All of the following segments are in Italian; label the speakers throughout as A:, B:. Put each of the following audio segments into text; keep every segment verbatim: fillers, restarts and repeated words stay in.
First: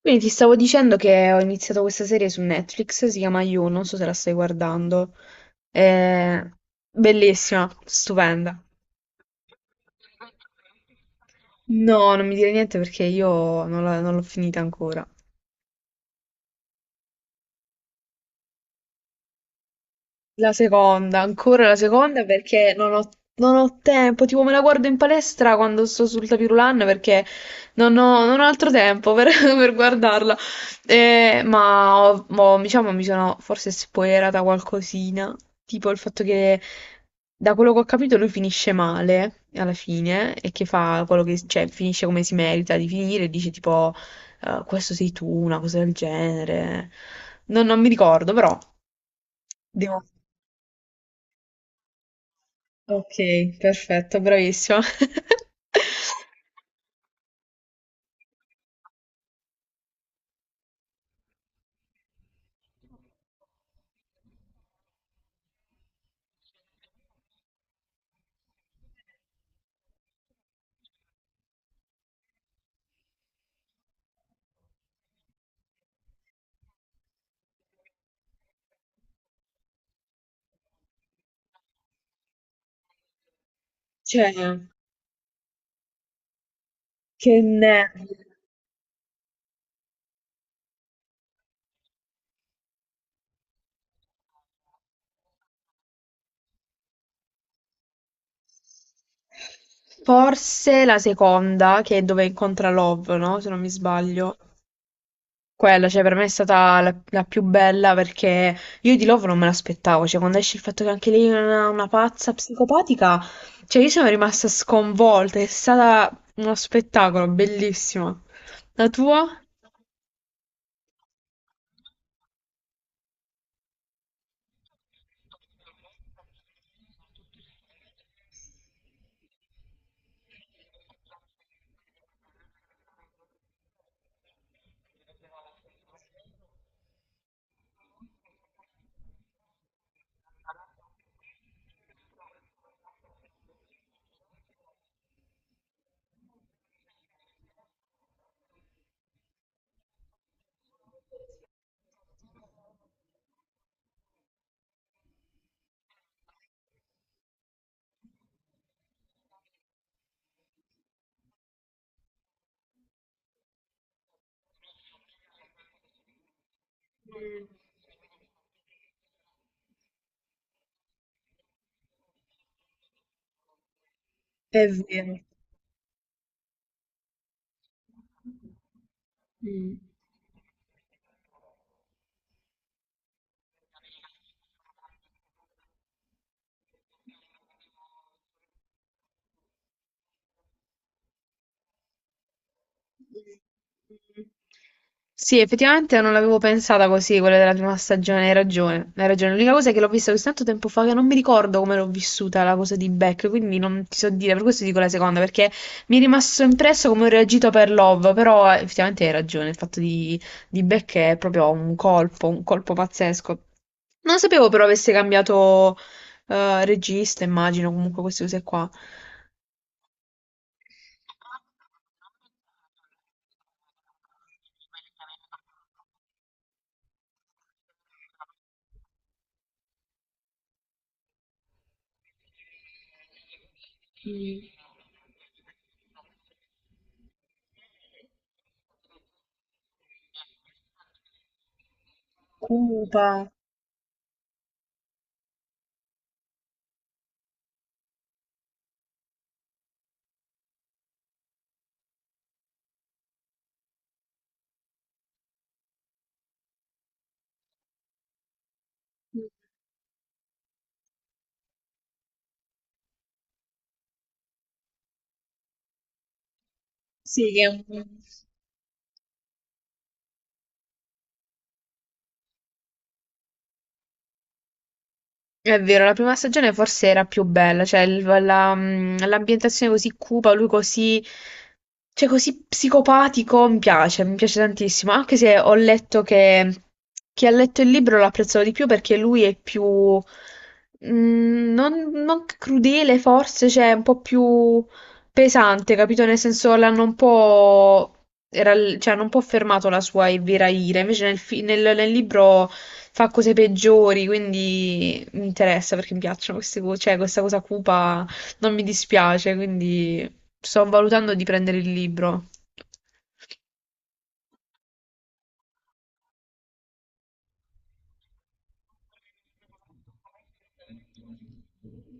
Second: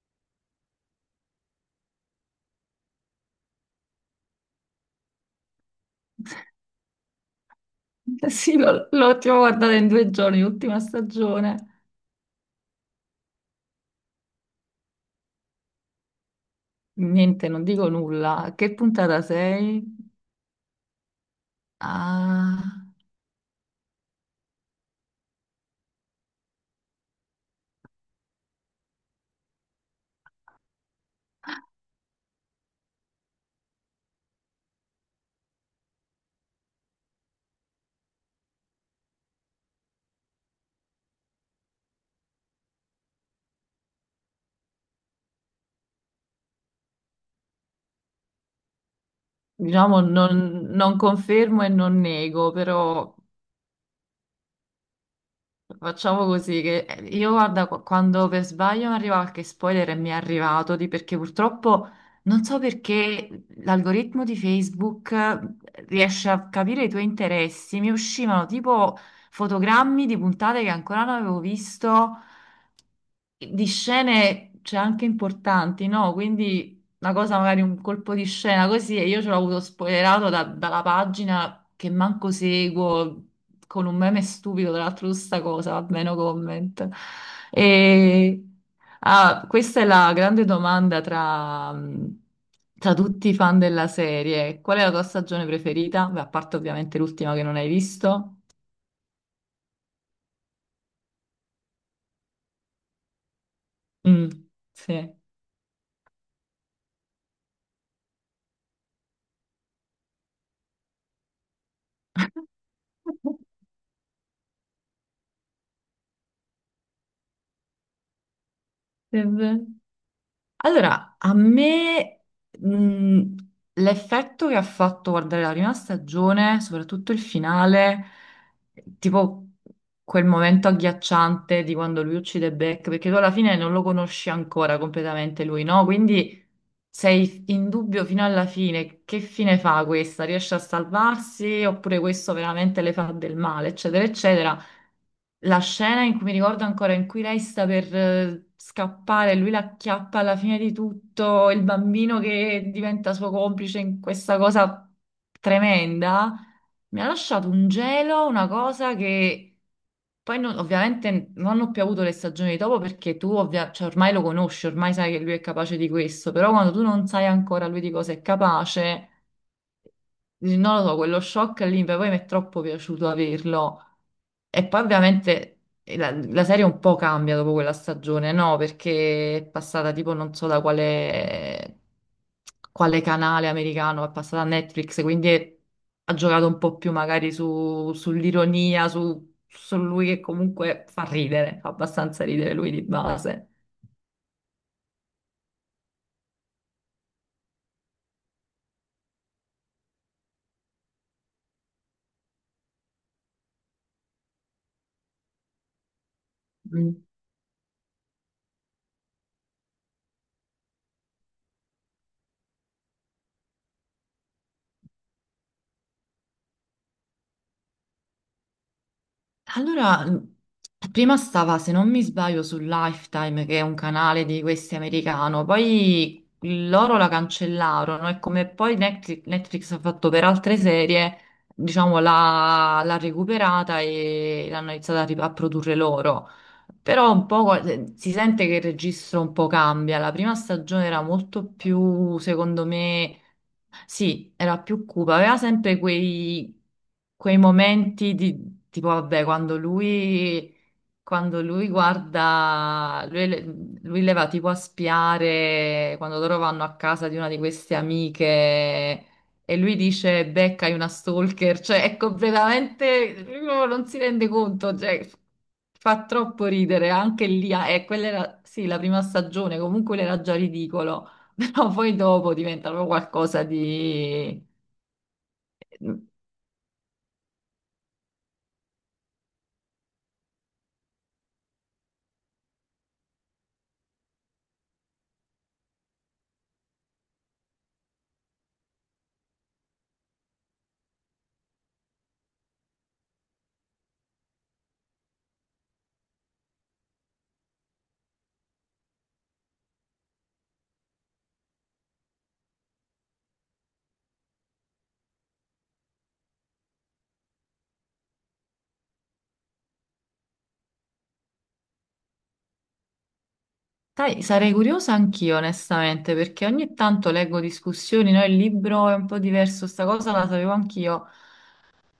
A: Quindi ti stavo dicendo che ho iniziato questa serie su Netflix, si chiama You, non so se la stai guardando. È bellissima,
B: Sì,
A: stupenda.
B: l'ho l'ho tipo guardata in due giorni, l'ultima stagione.
A: No, non mi dire niente perché io non la- non l'ho finita ancora.
B: Niente, non dico nulla. A che puntata sei?
A: La seconda, ancora la seconda perché
B: Ah,
A: non ho, non ho tempo, tipo me la guardo in palestra quando sto sul tapirulan perché non ho, non ho altro tempo per, per guardarla. Eh, ma ho- mo, diciamo mi sono forse spoilerata qualcosina, tipo il fatto che da quello che ho capito lui finisce male alla fine e che fa quello che, cioè finisce come si merita di finire e dice tipo eh, questo sei tu, una cosa del genere. Non, non mi ricordo però.
B: diciamo,
A: Devo...
B: non, non confermo e non nego,
A: Ok,
B: però
A: perfetto, bravissima.
B: facciamo così che eh, io guarda, qu- quando per sbaglio mi arriva qualche spoiler e mi è arrivato, di, perché purtroppo non so perché l'algoritmo di Facebook eh, riesce a capire i tuoi interessi. Mi uscivano tipo fotogrammi di puntate che ancora non avevo visto. Di scene c'è anche importanti, no? Quindi una cosa, magari un colpo di scena così, e io ce l'ho avuto spoilerato da- dalla pagina che manco seguo, con un meme
A: Cioè,
B: stupido, tra l'altro, su sta cosa, vabbè, no comment.
A: che nervi.
B: E... ah, Questa è la grande domanda tra, tra tutti i fan della serie. Qual è la tua stagione preferita? Beh, a parte ovviamente l'ultima che non hai visto.
A: Forse la seconda, che è dove incontra Love, no? Se non mi
B: Mm,
A: sbaglio.
B: sì.
A: Quella, cioè, per me è stata la, la più bella perché io di Love non me l'aspettavo. Cioè, quando esce il fatto che anche lei è una, una pazza psicopatica, cioè, io sono rimasta sconvolta. È stata uno spettacolo, bellissimo. La
B: È
A: tua?
B: vero. Allora, a me mh, l'effetto che ha fatto guardare la prima stagione, soprattutto il finale, tipo quel momento agghiacciante di quando lui uccide Beck, perché tu alla fine non lo conosci ancora completamente lui, no? Quindi sei in dubbio fino alla fine, che fine fa questa? Riesce a salvarsi oppure questo veramente le fa del male, eccetera, eccetera. La scena in cui mi ricordo ancora in cui lei sta per eh, scappare, lui la acchiappa alla fine di tutto, il bambino che diventa suo complice in questa cosa tremenda, mi ha lasciato un gelo, una cosa che poi non- ovviamente non ho più avuto le stagioni dopo perché tu ovvia- cioè, ormai lo conosci, ormai sai che lui è capace di questo, però quando tu non sai
A: Mm.
B: ancora lui di cosa è capace. Dici, non lo so, quello shock lì per poi mi è troppo piaciuto averlo. E
A: È
B: poi
A: vero.
B: ovviamente eh, la, la serie un po' cambia dopo quella stagione, no? Perché è
A: Mm.
B: passata tipo non so da quale, quale canale americano, è passata a Netflix, quindi è- ha giocato un po' più magari su- sull'ironia, su, su lui che comunque fa ridere, fa abbastanza ridere lui di base.
A: Mm. Sì, effettivamente non l'avevo pensata così, quella della prima stagione, hai ragione, hai ragione. L'unica cosa è che l'ho vista così tanto tempo fa che non mi ricordo come l'ho vissuta la cosa di Beck, quindi non ti so dire, per questo dico la seconda, perché mi è rimasto impresso come ho reagito per Love, però eh, effettivamente hai ragione, il fatto di, di Beck è proprio un colpo, un colpo pazzesco. Non sapevo però avesse cambiato eh, regista, immagino, comunque queste cose qua.
B: Allora, mh, prima stava, se non mi sbaglio, su Lifetime, che è un canale di questi americano, poi loro la cancellarono e come poi Netflix, Netflix ha fatto per altre serie, diciamo, l'ha l'ha recuperata e
A: Mh.
B: l'hanno iniziata a, rip- a produrre loro. Però un po' eh, si sente che il registro un po' cambia. La prima stagione era molto più, secondo
A: Cupa.
B: me sì, era più cupa, aveva sempre quei, quei momenti di tipo, vabbè, quando lui, quando lui guarda, lui, le- lui le va tipo a spiare quando loro vanno a casa di una di queste amiche
A: Mh.
B: e lui dice, Becca, hai una stalker, cioè è completamente, lui proprio non si rende conto, cioè f- fa troppo ridere, anche
A: Sì, che è
B: lì,
A: un...
B: ah, e quella era, sì, la prima stagione, comunque era già ridicolo però poi dopo diventano qualcosa di.
A: È vero, la prima stagione forse era più bella, cioè il- la- mh, l'ambientazione così cupa, lui così, cioè così psicopatico, mi piace, mi piace tantissimo, anche se ho letto che chi ha letto il libro lo apprezzava di più perché lui è più, mh, non, non crudele forse, cioè un po' più pesante, capito? Nel senso l'hanno un po' era l- cioè, era un po' fermato la sua Elvira Ira, invece nel, fi- nel- nel libro fa cose peggiori, quindi mi interessa perché mi piacciono queste cose, cioè questa cosa cupa non mi dispiace, quindi sto valutando di prendere il libro.
B: Sai, sarei curiosa anch'io, onestamente, perché ogni tanto leggo discussioni, no? Il libro è un po' diverso, sta cosa la sapevo anch'io.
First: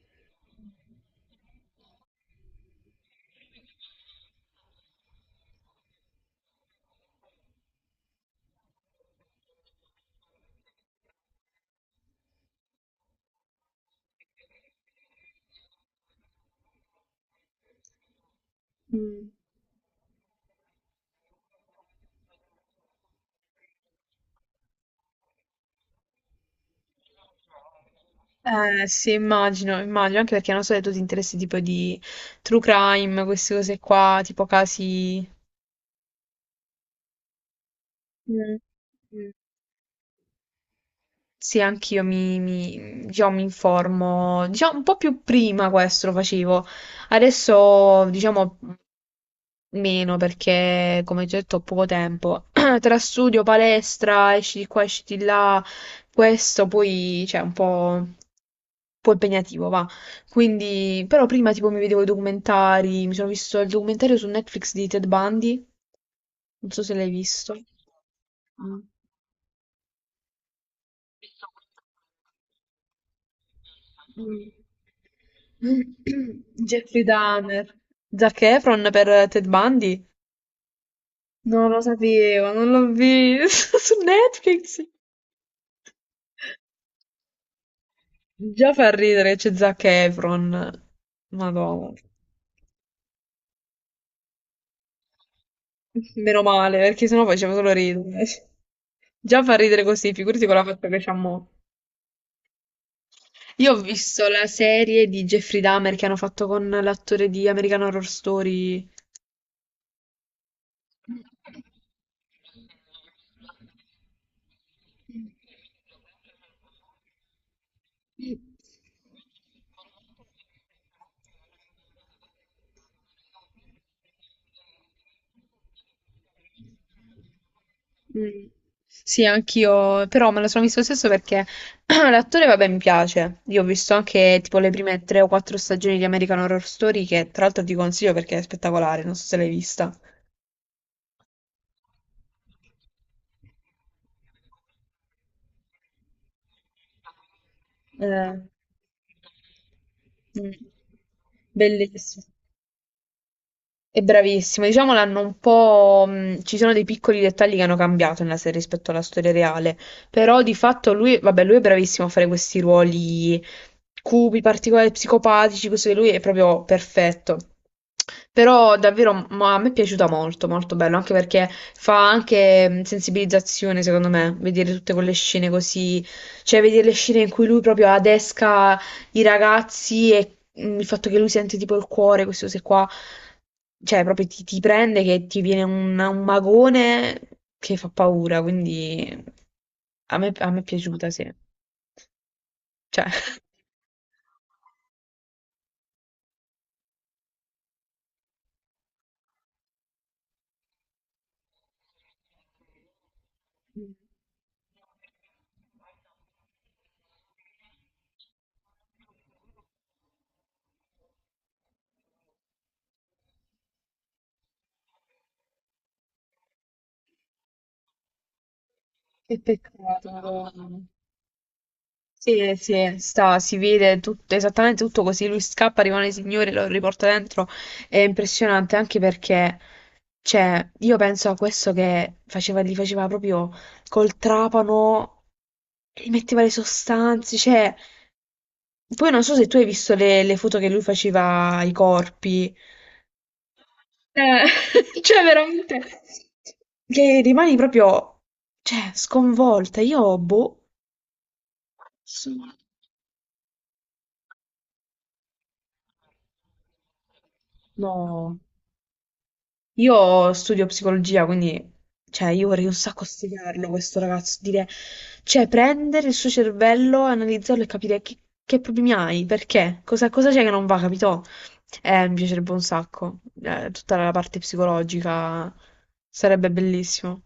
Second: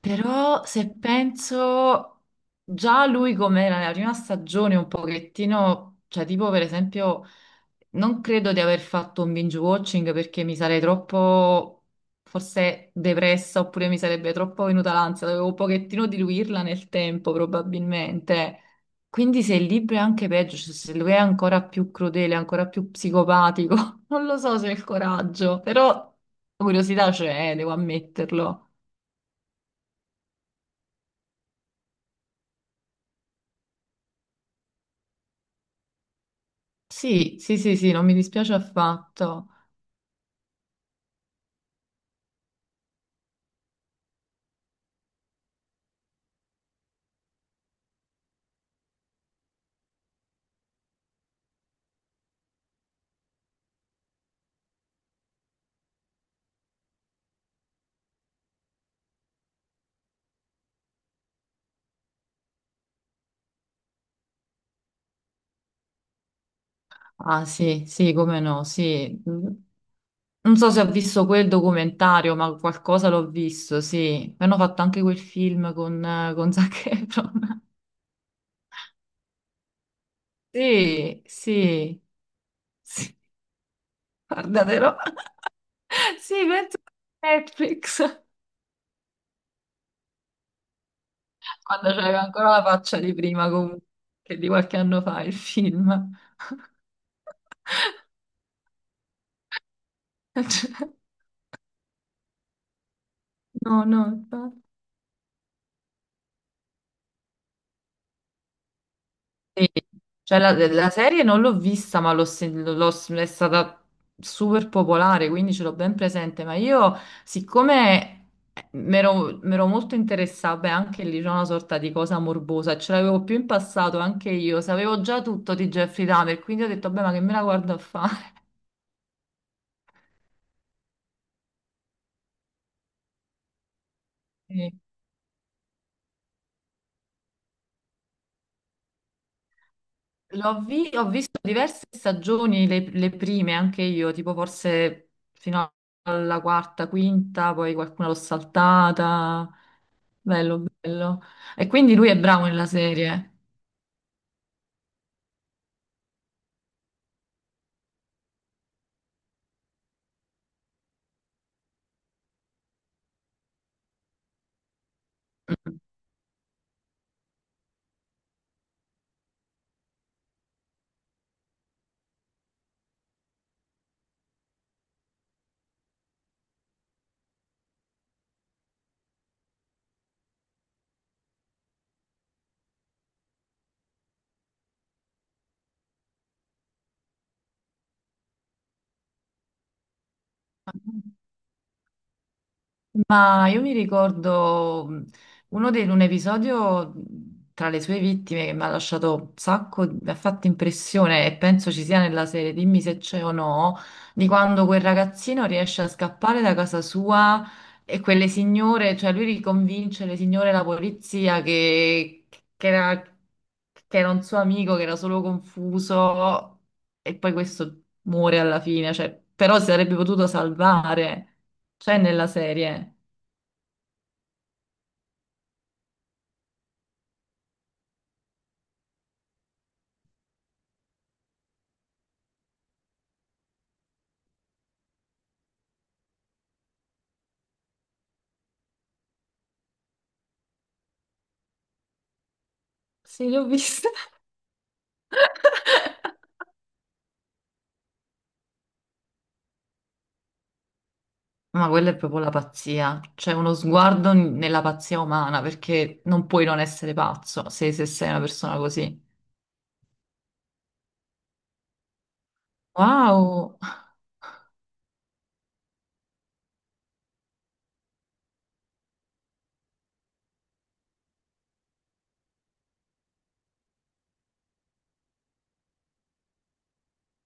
B: Però se penso già lui com'era nella prima stagione un pochettino, cioè tipo per esempio non credo di aver fatto un binge watching perché mi sarei troppo forse depressa oppure mi sarebbe troppo venuta l'ansia, dovevo un pochettino diluirla nel tempo probabilmente.
A: Mm.
B: Quindi se il libro è anche peggio, cioè se lui è ancora più crudele, ancora più psicopatico, non lo so se ho il coraggio, però curiosità c'è, eh, devo ammetterlo.
A: Eh sì, immagino, immagino, anche perché non so se tu ti interessi tipo di true crime, queste cose qua, tipo casi...
B: Sì, sì, sì, sì, non mi dispiace
A: Mm. Mm.
B: affatto.
A: Sì, anch'io mi, mi, diciamo, mi informo, diciamo, un po' più prima questo lo facevo, adesso diciamo meno perché come già detto ho poco tempo, tra studio, palestra, esci di qua, esci di là, questo poi c'è un po', un po' impegnativo, va. Quindi, però prima tipo mi vedevo i documentari, mi sono visto il documentario su Netflix di Ted Bundy, non so se l'hai
B: Ah,
A: visto.
B: sì, sì, come no,
A: Mm.
B: sì. Mm. Non so se ho visto quel documentario, ma qualcosa l'ho visto, sì.
A: Mm.
B: Hanno fatto anche quel film con, eh, con Zac
A: Jeffrey
B: Efron.
A: Dahmer. Zac Efron per Ted Bundy?
B: Sì,
A: Non lo
B: sì,
A: sapevo, non l'ho
B: sì,
A: visto su Netflix.
B: guardatelo. Sì, penso a Netflix,
A: Già fa ridere che c'è Zac Efron.
B: quando
A: Madonna.
B: c'aveva ancora la faccia di prima, comunque, che di qualche anno fa il film.
A: Meno male, perché sennò faceva solo ridere. Già fa ridere così, figurati con la fatta che c'ha mo'. Io ho
B: No, no,
A: visto la
B: infatti.
A: serie di Jeffrey Dahmer che hanno fatto con l'attore di American Horror Story.
B: Sì, cioè la, la serie non l'ho vista, ma l'ho sen- l'ho- è stata super popolare, quindi ce l'ho ben presente. Ma io, siccome mi ero molto interessata, beh, anche lì c'è una sorta di cosa morbosa, ce l'avevo più in passato anche io, sapevo già tutto di Jeffrey Dahmer, quindi ho detto, beh, ma che me la guardo a fare?
A: Mm. Sì, anch'io, però me lo sono visto lo stesso perché l'attore, vabbè, mi piace. Io ho visto anche tipo le
B: Sì.
A: prime tre o quattro stagioni di American Horror Story, che tra l'altro ti consiglio perché è spettacolare, non so se l'hai vista.
B: L'ho vi- ho visto diverse stagioni, le, le prime anche io, tipo forse fino alla quarta, quinta, poi qualcuna l'ho
A: Eh,
B: saltata.
A: mm.
B: Bello, bello. E quindi lui è
A: Bellissimo.
B: bravo nella serie.
A: È bravissimo, diciamo l'hanno un po'... mh, ci sono dei piccoli dettagli che hanno cambiato nella serie rispetto alla storia reale, però di fatto lui, vabbè, lui è bravissimo a fare questi ruoli cupi, particolari, psicopatici, così lui è proprio perfetto. Però davvero ma a me è piaciuta molto, molto bello, anche perché fa anche mh, sensibilizzazione, secondo me, vedere tutte quelle scene così, cioè vedere le scene in cui lui proprio adesca i ragazzi e mm, il fatto che lui sente tipo il cuore, queste cose qua, cioè proprio ti, ti prende che ti viene un, un magone che fa paura, quindi a me, a me è
B: Mm.
A: piaciuta, sì. Cioè,
B: Ma io mi ricordo mh, uno dei, un episodio mh, tra le sue vittime che mi ha lasciato un sacco, mi ha fatto impressione e penso ci sia nella serie, dimmi se c'è o no, di quando quel ragazzino riesce a scappare da casa sua e quelle signore, cioè lui riconvince le signore e la polizia che, che era, che era un suo amico, che era solo confuso e poi questo muore alla fine, cioè,
A: che
B: però si sarebbe
A: peccato,
B: potuto
A: Madonna.
B: salvare, c'è nella
A: Sì,
B: serie.
A: sì, sta, si vede tutto, esattamente tutto così. Lui scappa, rimane signore, lo riporta dentro. È impressionante anche perché, cioè, io penso a questo che faceva, li faceva proprio col trapano, gli metteva le sostanze, cioè. Poi non so se tu hai visto le, le foto che lui faceva ai corpi.
B: Sì, li ho viste.
A: Eh, cioè, veramente. Che rimani proprio, cioè, sconvolta. Io, boh,
B: Ma quella è proprio la pazzia, c'è uno sguardo n- nella pazzia umana, perché non puoi non essere pazzo se, se sei una
A: no.
B: persona così.
A: Io studio psicologia, quindi, cioè, io vorrei un sacco
B: Wow!
A: studiarlo, questo ragazzo, dire, cioè, prendere il suo cervello, analizzarlo e capire che, che problemi hai, perché, cosa cosa c'è che non va, capito? Eh, mi piacerebbe un sacco, eh, tutta la parte psicologica, sarebbe bellissimo.